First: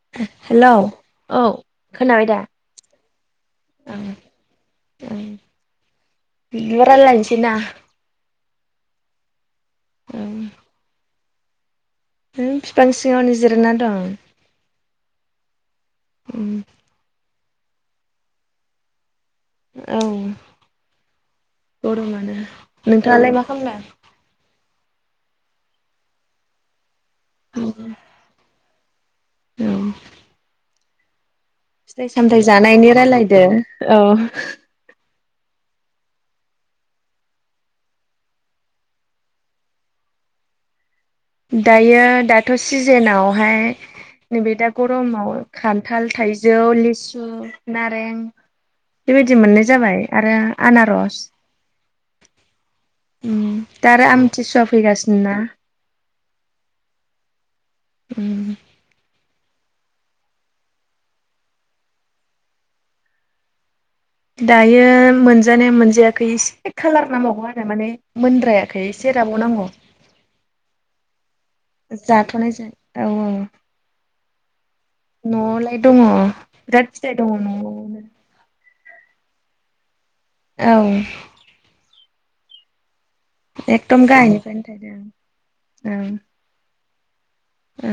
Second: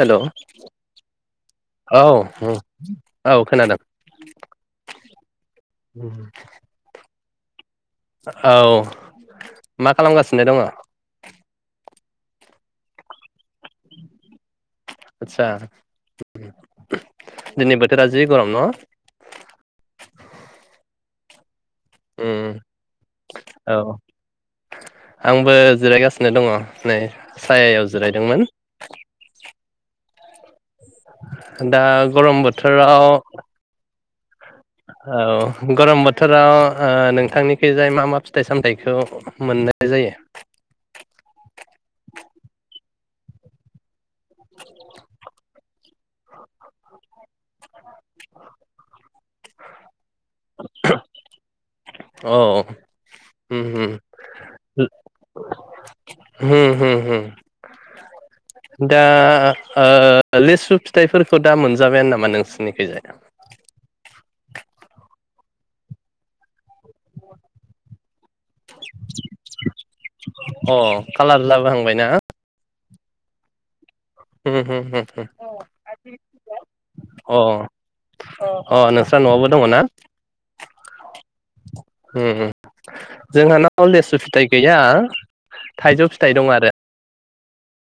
Hello hello औ औ ओम औ खोनादों ओम उम राललायनोसैना। औ मा ओं खालामगासिनो दङ? नों बिफां सिङावनो जिरना दं आदसा उम। दिनै बोथोरा जि गरम न। औ गरमानो उम नोंथाङालाय मा औ खालामदों? आंबो जिरायगासिनो दङ नै खालामदों सायायाव जिरायदोंमोन। औ दा फिथाइ गरम सामथाइ जानायनि बोथोराव रायलायदो औ औ गरम बोथोराव नोंथांनिखैजाय मा मा फिथाइ सामथाइखौ मोननाय जायो दायो दाथ' सिजेनावहाय नैबे दा गरमाव खान्थाल थाइजौ लिसु नारें बेबायदि मोननाय जाबाय आरो आनारस औ उम उम दा आरो आमथिसुवा फैगासिनो ना होम होम होम ओम दा ओ लिसु फिथाइफोरखौ दा मोनजाबायानो नामा नोंसिनिखैजाय दायो मोनजानाया मोनजायाखै एसे खालार नांबावगौ आरो माने मोनद्रायाखै एसे राबाव नांगौ अ कालार जाबोहांबायना जाथ'नाय जाय दा औ औ उम उम उम न'आवलाय दङ बिराद फिथाइ दङ न'आव अ अ नोंस्रा न'आवबो दङ ना औ ओम ओम जोंहानाव एकदम लेसु फिथाइ गाहायनिफ्रायनो गैया थायदों थाइजौ फिथाइ दं आरो औ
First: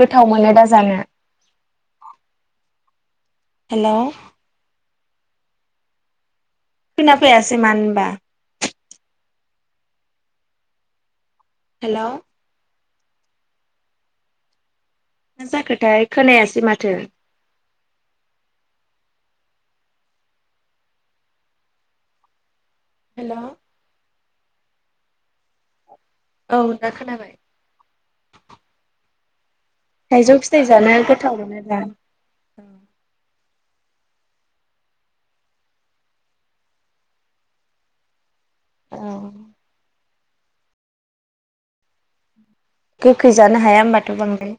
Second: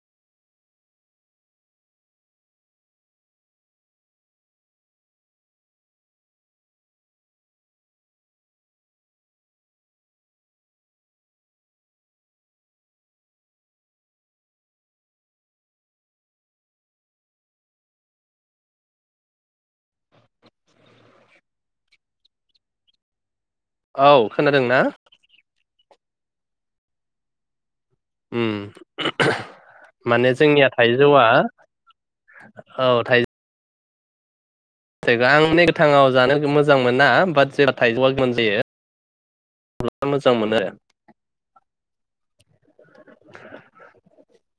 गोथाव मोनो दा जानो हेलौ खोना फैयासै मानोबा हेलौ मा जाखोथाय खोनायासै माथो हेलौ औ खोनादों ना औ दा खोनाबाय ओम माने थाइजौ फिथाइ जोंनिया जानो थाइजौआ गोथाव मोनो दा औ थाइ जेसेबां माने गोथाङाव जानो मोजां मोना बाट जेब्ला थाइजौआ गोमोन जायो औ मोजां मोनो आरो गोखै जानो हाया होमबाथ' बांद्राय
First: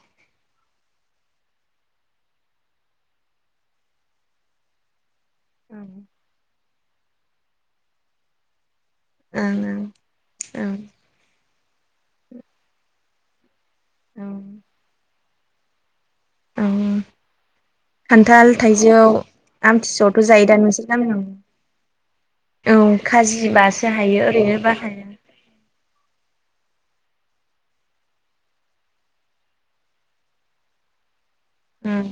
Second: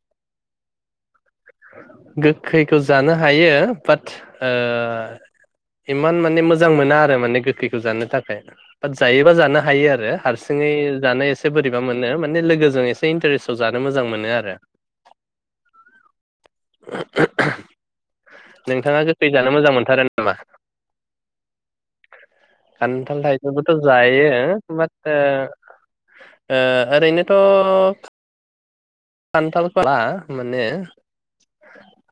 गोखैखौ जानो हायो बाट ओ ओं इमान माने मोज मोजां मोना आरो माने गोखैखौ जानो थाखाय बात जायोबा ओं जानो ओं हायो आरो हारसिङै ओं जानो एसे बोरैबा मोनो माने लोगोजों एसे इन्टारेस्टआव जानो मोजां औ मोनो आरो औ [unintelligible] खान्थाल थाइजौ नोंथाङा गोखै जानो मोजां मोनथारो आमथिसुआवथ' नामा जायो दा नोंसोर गामियावबो खान्थाल थाइजौखौथ' हायो ओरैनोबा जायो हाया बात ओ ओ ओरैनोथ' खान्थालफोरा माने उम।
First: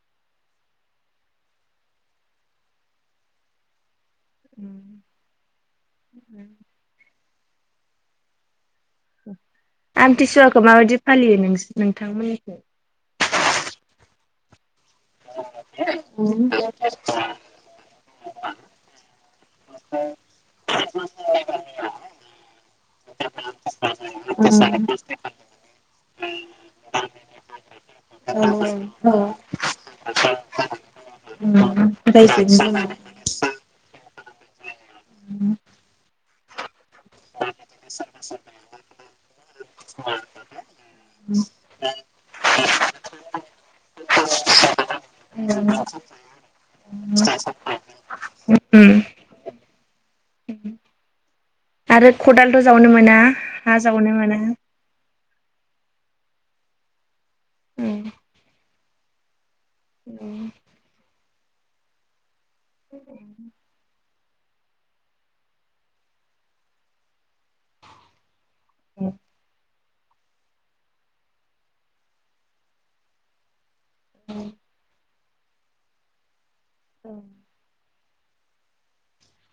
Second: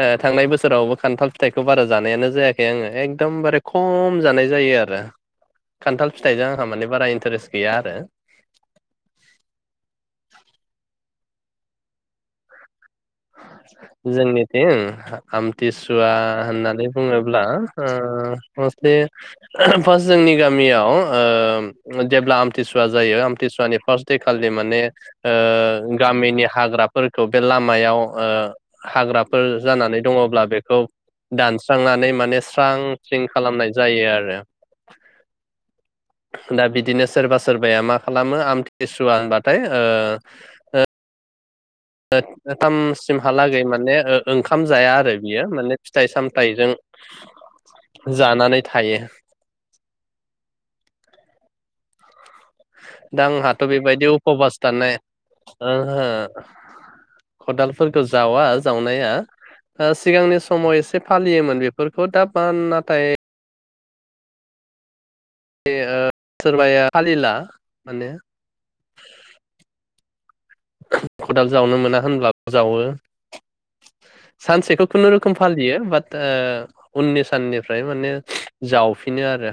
ओ थांनाय बोसोरावबो खान्थाल फिथाइखौ बारा जानायानो जायाखै आङो एखदमबारे खम जानाय जायो आरो खान्थाल फिथाइजों आंहा माने बारा इन्टारेस्ट गैया आरो आमथिसुवाखौ माबायदि फालियो नोंसि नोंथांमोननिखै जोंनिथिं आमथिसुवा होननानै बुङोब्ला ओ मुथुथे फार्स्ट जोंनि गामियाव ओ जेब्ला आमथिसुवा जायो आमथिसुवानि फार्स्ट हैखालि माने गामिनि हाग्राफोरखौ बे लामायाव ओ औ हाग्राफोर जानानै दङब्ला बेखौ दानस्रांनानै माने स्रां स्रिं खालामनाय जायो आरो उम दा बिदिनो सोरबा सोरबाया मा खालामो आमथिसुवा होनबाथाय ओ [unintelligible] [unintelligible] थामसिमहालागै माने ओ-ओंखाम जाया आरो बियो माने फिथाइ सामथाइजों जानानै थायो। उम आरो खदालथ' जाव दा आंहाथ' बेबायदि उपबास थानाय ओंहो खदालफोरखौ जावा जावनाया। ओ सिगांनि समाव एसे फालियोमोन बेफोरखौ दा [unintelligible] नाथाय [unintelligible] ओ सोरबाया फालिला माने [unintelligible] खदाल जावनो मोना होनब्लाबो जावो। सानसेखौ खुनुरोखोम फालियो बात ओ उननि साननिफ्राय माने जावफिनो आरो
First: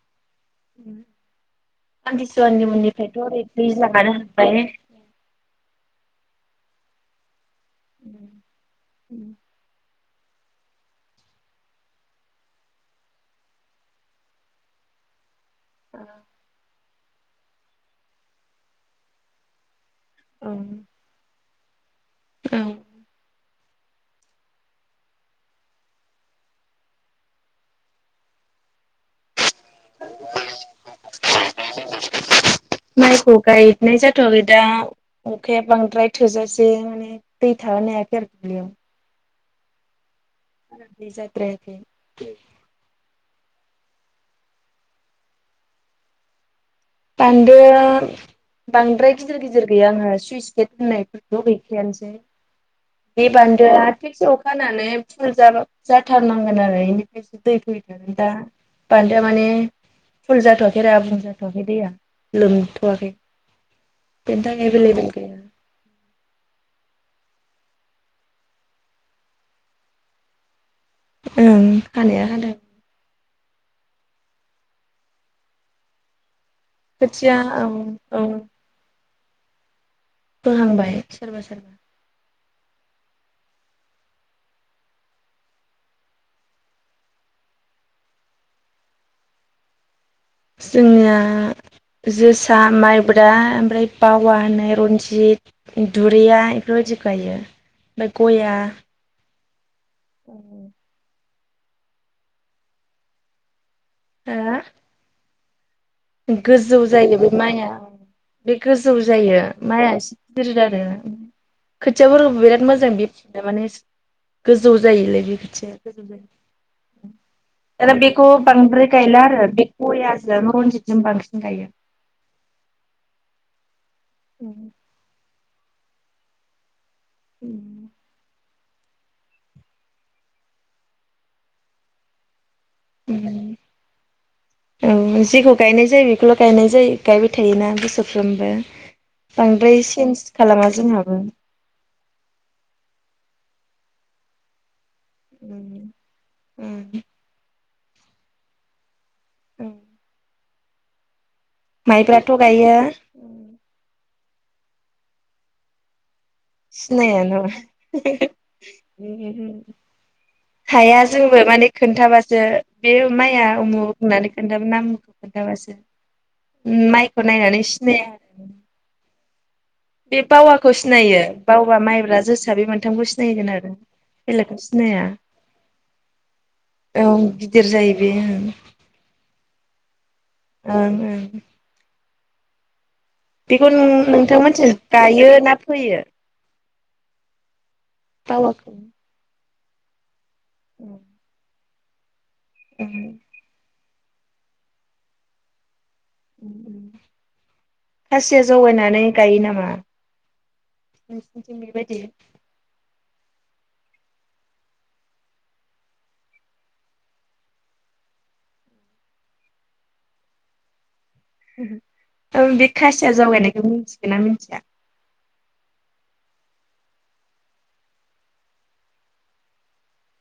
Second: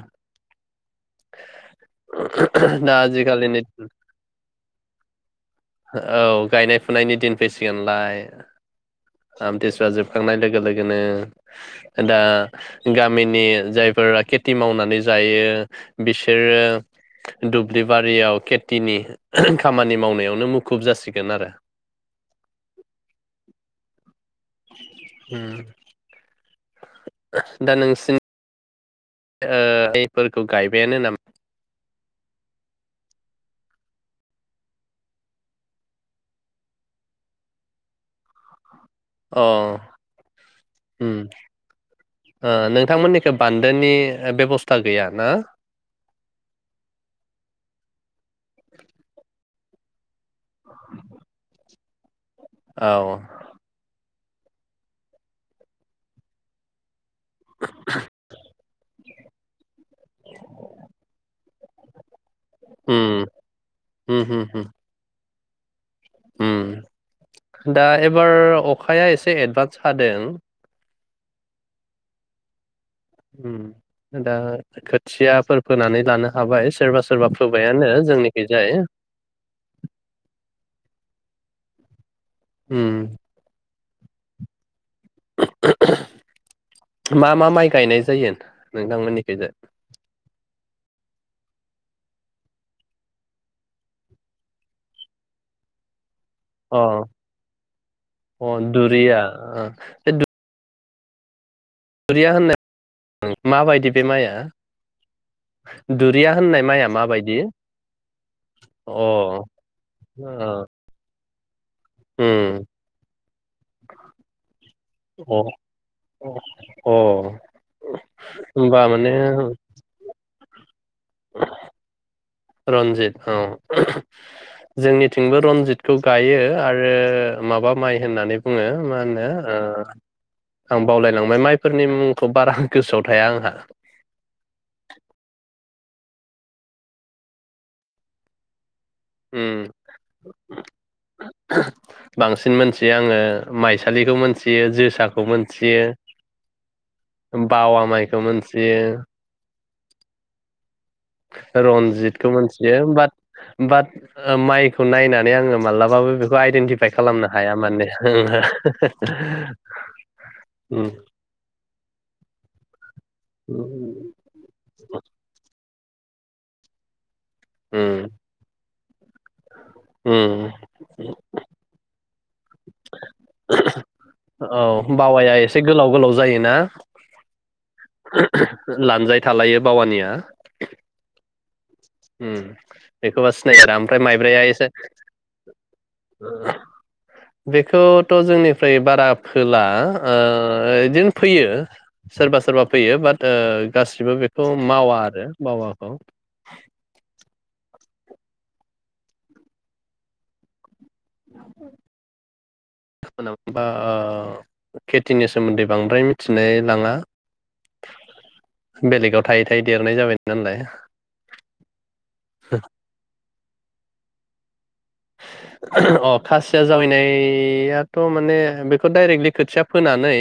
आमथिसुवानि दा उननिफ्रायथ' ओरै आजिखालिनि दैज्लाङानो हाबबाय। औ गायनाय फुनायनि दिन फैसिगोनलाय औ आमथिसुवा जोब खांनाय लोगो लोगोनो। दा गामिनि जायफोरा खेथि मावनानै जायो बिसोरो दुब्लि बारियाव खेथिनि खामानि मावनायावनो मुख खुब जासिगोन आरो औ। उम। दा नोंसिनि ओ [unintelligible] फोरखौ गायबायानो नाम [inaudible] माइखौ गायनाय जाथ'वाखै दा अखाया बांद्राय थोजासे माने दै थाहोनो हायाखै आरो दुब्लियाव। अ। दै उम जाद्रायाखै [unintelligible] ओ नोंथांमोननि बान्दोनि बेब'स्था गैया ना बान्दोआ बांद्राय गिदिर गिदिर गैयानो सुइस गेट होननायफोरथ' गै एखेयानसै औ बान्दो आ थिकसे अखा हानानै फुल जाबा जाथारनांगोन आरो एनि फ्रायसो दै फैगोन दा बान्दोआ माने फुल जाथ'वाखै आरो आबुं जाथ'वाखै दैया लोम थ'वाखै उम उम बेनि उम उम थाखाय एभेलेबेल गैया उम दा एबार अखाया एसे एदभान्स हादों ओं हानाया हादों। उम दा खोथियाफोर फोनानै लानो हाबाय। सोरबा सोरबा खोथिया औ फोबायानो औ जोंनिखैजाय। फोहांबाय सोरबा सोरबा उम। [unintelligible] मा मा माइ गायनाय जायो नोंथांमोननिखिजाय जोंनिया जोसा माइब्रा ओमफ्राय वावा होननाय रन्जित दुरियाइ अ रनजित गायो ओमफ्राय अ गया दुरिया ओ [inaudible] दुरिया होननाय [unintelligible] माबायदि बे माइया गया हो गोजौ जायो बे माबायदि अ माइया बे गोजौ जायो ओ माइया एसे गिदिर आरो खोथियाफोरबो बिराद उम मोजां बे माने गोजौ जायोलै बे अ खोथिया गोजौ जायो अ आरो बेखौ होमबा बांद्राय माने गायला आरो बे गयासो रनजितजों बांसिन गायो रनजित औ [unintelligible] [inaudible] जोंनिथिंबो रनजितखौ गायो आरो माबा माइ होननानै बुङो मा होनो ओ आं बावलायलांबाय माइफोरनि मुंखौ बारा गोसोआव थाया उम आंहा [inaudible] औ जेखौ गायनाय जायो बेखौल' गायनाय जायो गायबाय थायोना बोसोरफ्रोमबो उम बांद्राय चेन्स खालामा जोंहाबो बांसिन मोनथियो आङो माइसालिखौ मोनथियो जोसाखौ मोनथियो बावा माइखौ मोनथियो [inaudible] माइब्राथ' रनजितखौ गायो मिथियो बात बात माइखौ नायनानै आङो मालाबाबो बेखौ आइदेन्टिफाइ खालामनो सिनायानो हाया माने [unintelligible] हाया जोंबो माने खोन्थाबासो बे माइया उमुख होनना - नानै खोनथाबा नामखौ खोनथाबासो माइखौ नायनानै उम सिनाया बे उम बावाखौ सिनायो बावबा माइब्रा जोसा बे मोनथामखौ सिनायगोन आरो बेलेगखौ औ सिनाया बावाया एसे गोलाव गोलाव जायोना औ गिदिर जायो बेयो ओ लानजाइ थालायो बावानिया ओ ओ उम बेखौबा बेखौ सिनायगोन ओमफ्राय माइब्राया एसे नोंथांमोनथिं गायो ना फोयो [inaudible] बेखौथ' बावाखौ? जोंनिफ्राय बारा फोला ओ इदिनो फैयो सोरबा सोरबा फैयो बाट ओ गासिबो बेखौ मावा आरो बावाखौ। खासिया जावायनानै गायो नामा? नोंसोरनिथिं बेबायदि बा ओ ओ खेथिनि सोमोन्दै बांद्राय मिथिनाय लाङा। बेलेगाव थायै थायै देरनाय जाबाय नालाय। नों बे खासिया जावगायनायखौ मिथिगो ना मिथिया अ खासिया जावैनायाथ' माने बेखौ डाइरेक्टलि खोथिया फोनानै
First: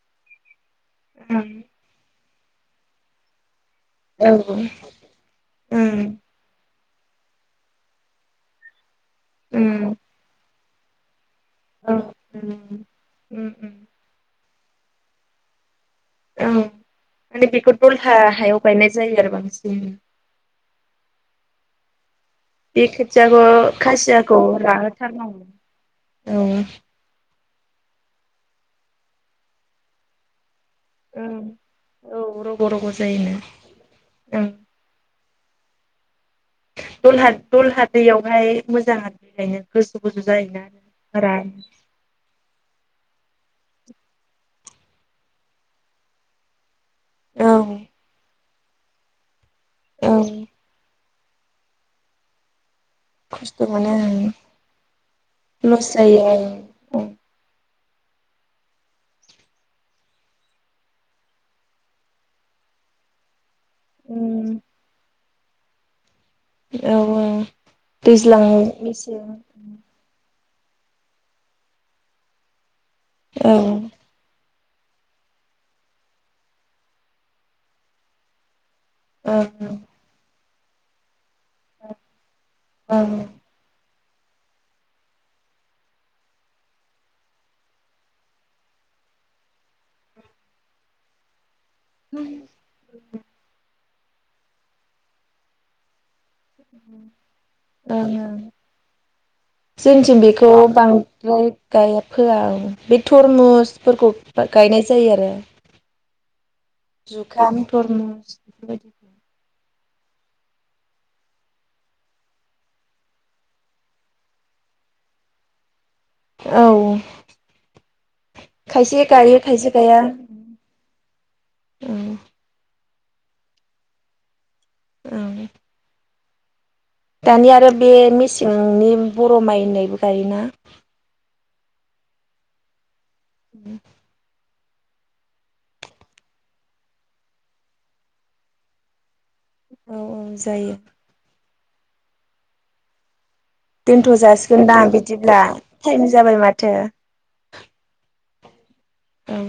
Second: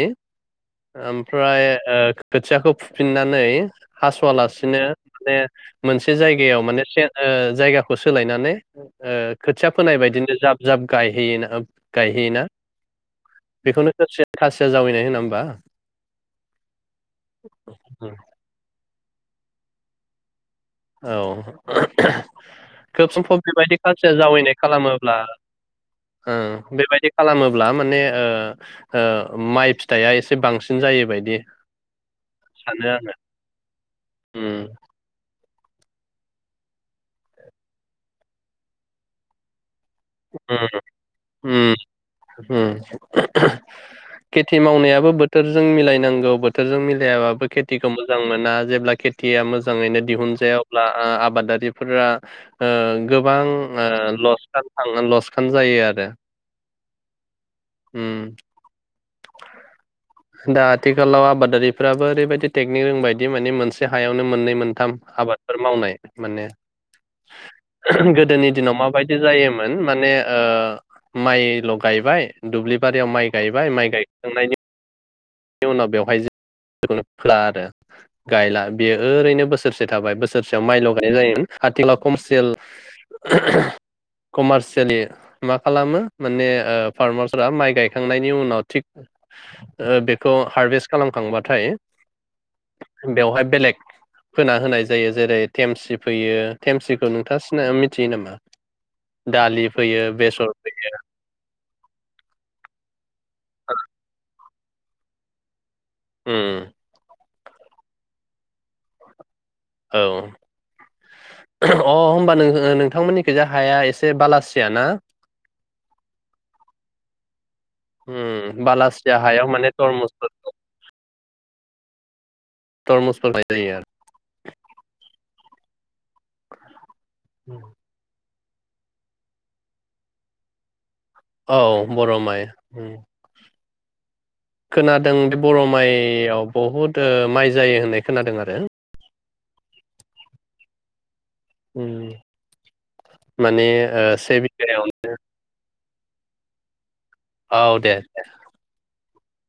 ओमफ्राय ओ खोथियाखौ फुफिननानै औ हास'वालासिनो बे उम मोनसे जायगायाव माने से ओ जायगाखौ सोलायनानै ओ खोथिया उम फोनाय बायदिनो जाब जाब गायहैयो औ गायहैयोना उम उम उम बेखौनो खोथिया खासिया जावैनाय होना होमबा? औ माने बेखौ दलहा हायाव गायनाय जायो आरो बांसिन औ [unintelligible] बे खोब समफब खोथियाखौ बेबायदि खासिया खासियाखौ जावैनाय खालामोब्ला राहोथारनांगौ औ उम बेबायदि खालामोब्ला माने ओ ओ माइ फिथाइया एसे बांसि सिन औ जायोबायदि औ रग' रग' सानो आंङो जायोना ओं उम दलहा दलहा दैैयावहाय मोजां आरो बे गायनो। गोजौ गोजौ जायोना उम बारा उम उम खेथि मावनायाबो बोथोरजों मिलायनांगौ बो थोरजों मिलायाबाबो औ खेथिखौ मोजां मोना जेब्ला खेथिया मो मोजांयैनो औ दिहुनजाया अब्ला आ आबादारिफोरा ओ गोबां खस्थ' ओ मोनो लसखान थाङो लसखान जायो आरो। ओ उम दा आथिखालाव आबादारिफ्राबो ओरैबायदि टेकनिक रोंबायदि माने मोन से हायावनो मोननै मोनथाम आबादफोर मावनाय माने औ दैज्लां गोदोनि दिनाव माबायदि मेसें जायो मोन औ माने ओ माइल' गायबाय दुब्लि बारियाव माइ औ गायबाय माइ गायखांनायनि बिनि उनाव बेवहाय खौनो फोला आरो गायला बेयो औ ओरैनो बोसोरसे थाबाय बोसो रसेयाव माइल' गायनाय जायोमोश आथिखाव कमारसियेल ओं कमारसियलि मा खालामो माने ओ फारमारफोरा माइ गायखांनायनि उनाव थिग ओ बे खौ हारभेस्ट खालामखांबाथाय बेवहाय बेलेग फोना होनाय जायो जेरै थेमसि फैयो थेमसिखौ नोंथां सिना मिथियो नामा? ओं दालि फैयो बेसर फैयो। नै गाय फोआ औ बे थरमुसफोरखौ गायनाय जायो आरो। उम जुखाम, थरमुस बेफोरबायदि औ अ होमबा नों-नोंथांमोननिखिजा हाया एसे बालासिया ना? औ उम खायसे बालासिया गायो हायाव माने खायसे गाया थरमुजफोरखौ औ थरमुस फोनाय जायो आरो। औ दानिया आरो बे मेसेंनि बर' माइ होननायबो गायोना। औ बर' माइ उम उ खोनादों बे बर' माइआव बहुद ओ माइ जायो होननाय खोनादों आरो। औ औ जायो। उम माने ओ दोनथ' से जासिगोनदां बिघायाव बिदिब्ला टाइम जाबाय माथो। औ दे औ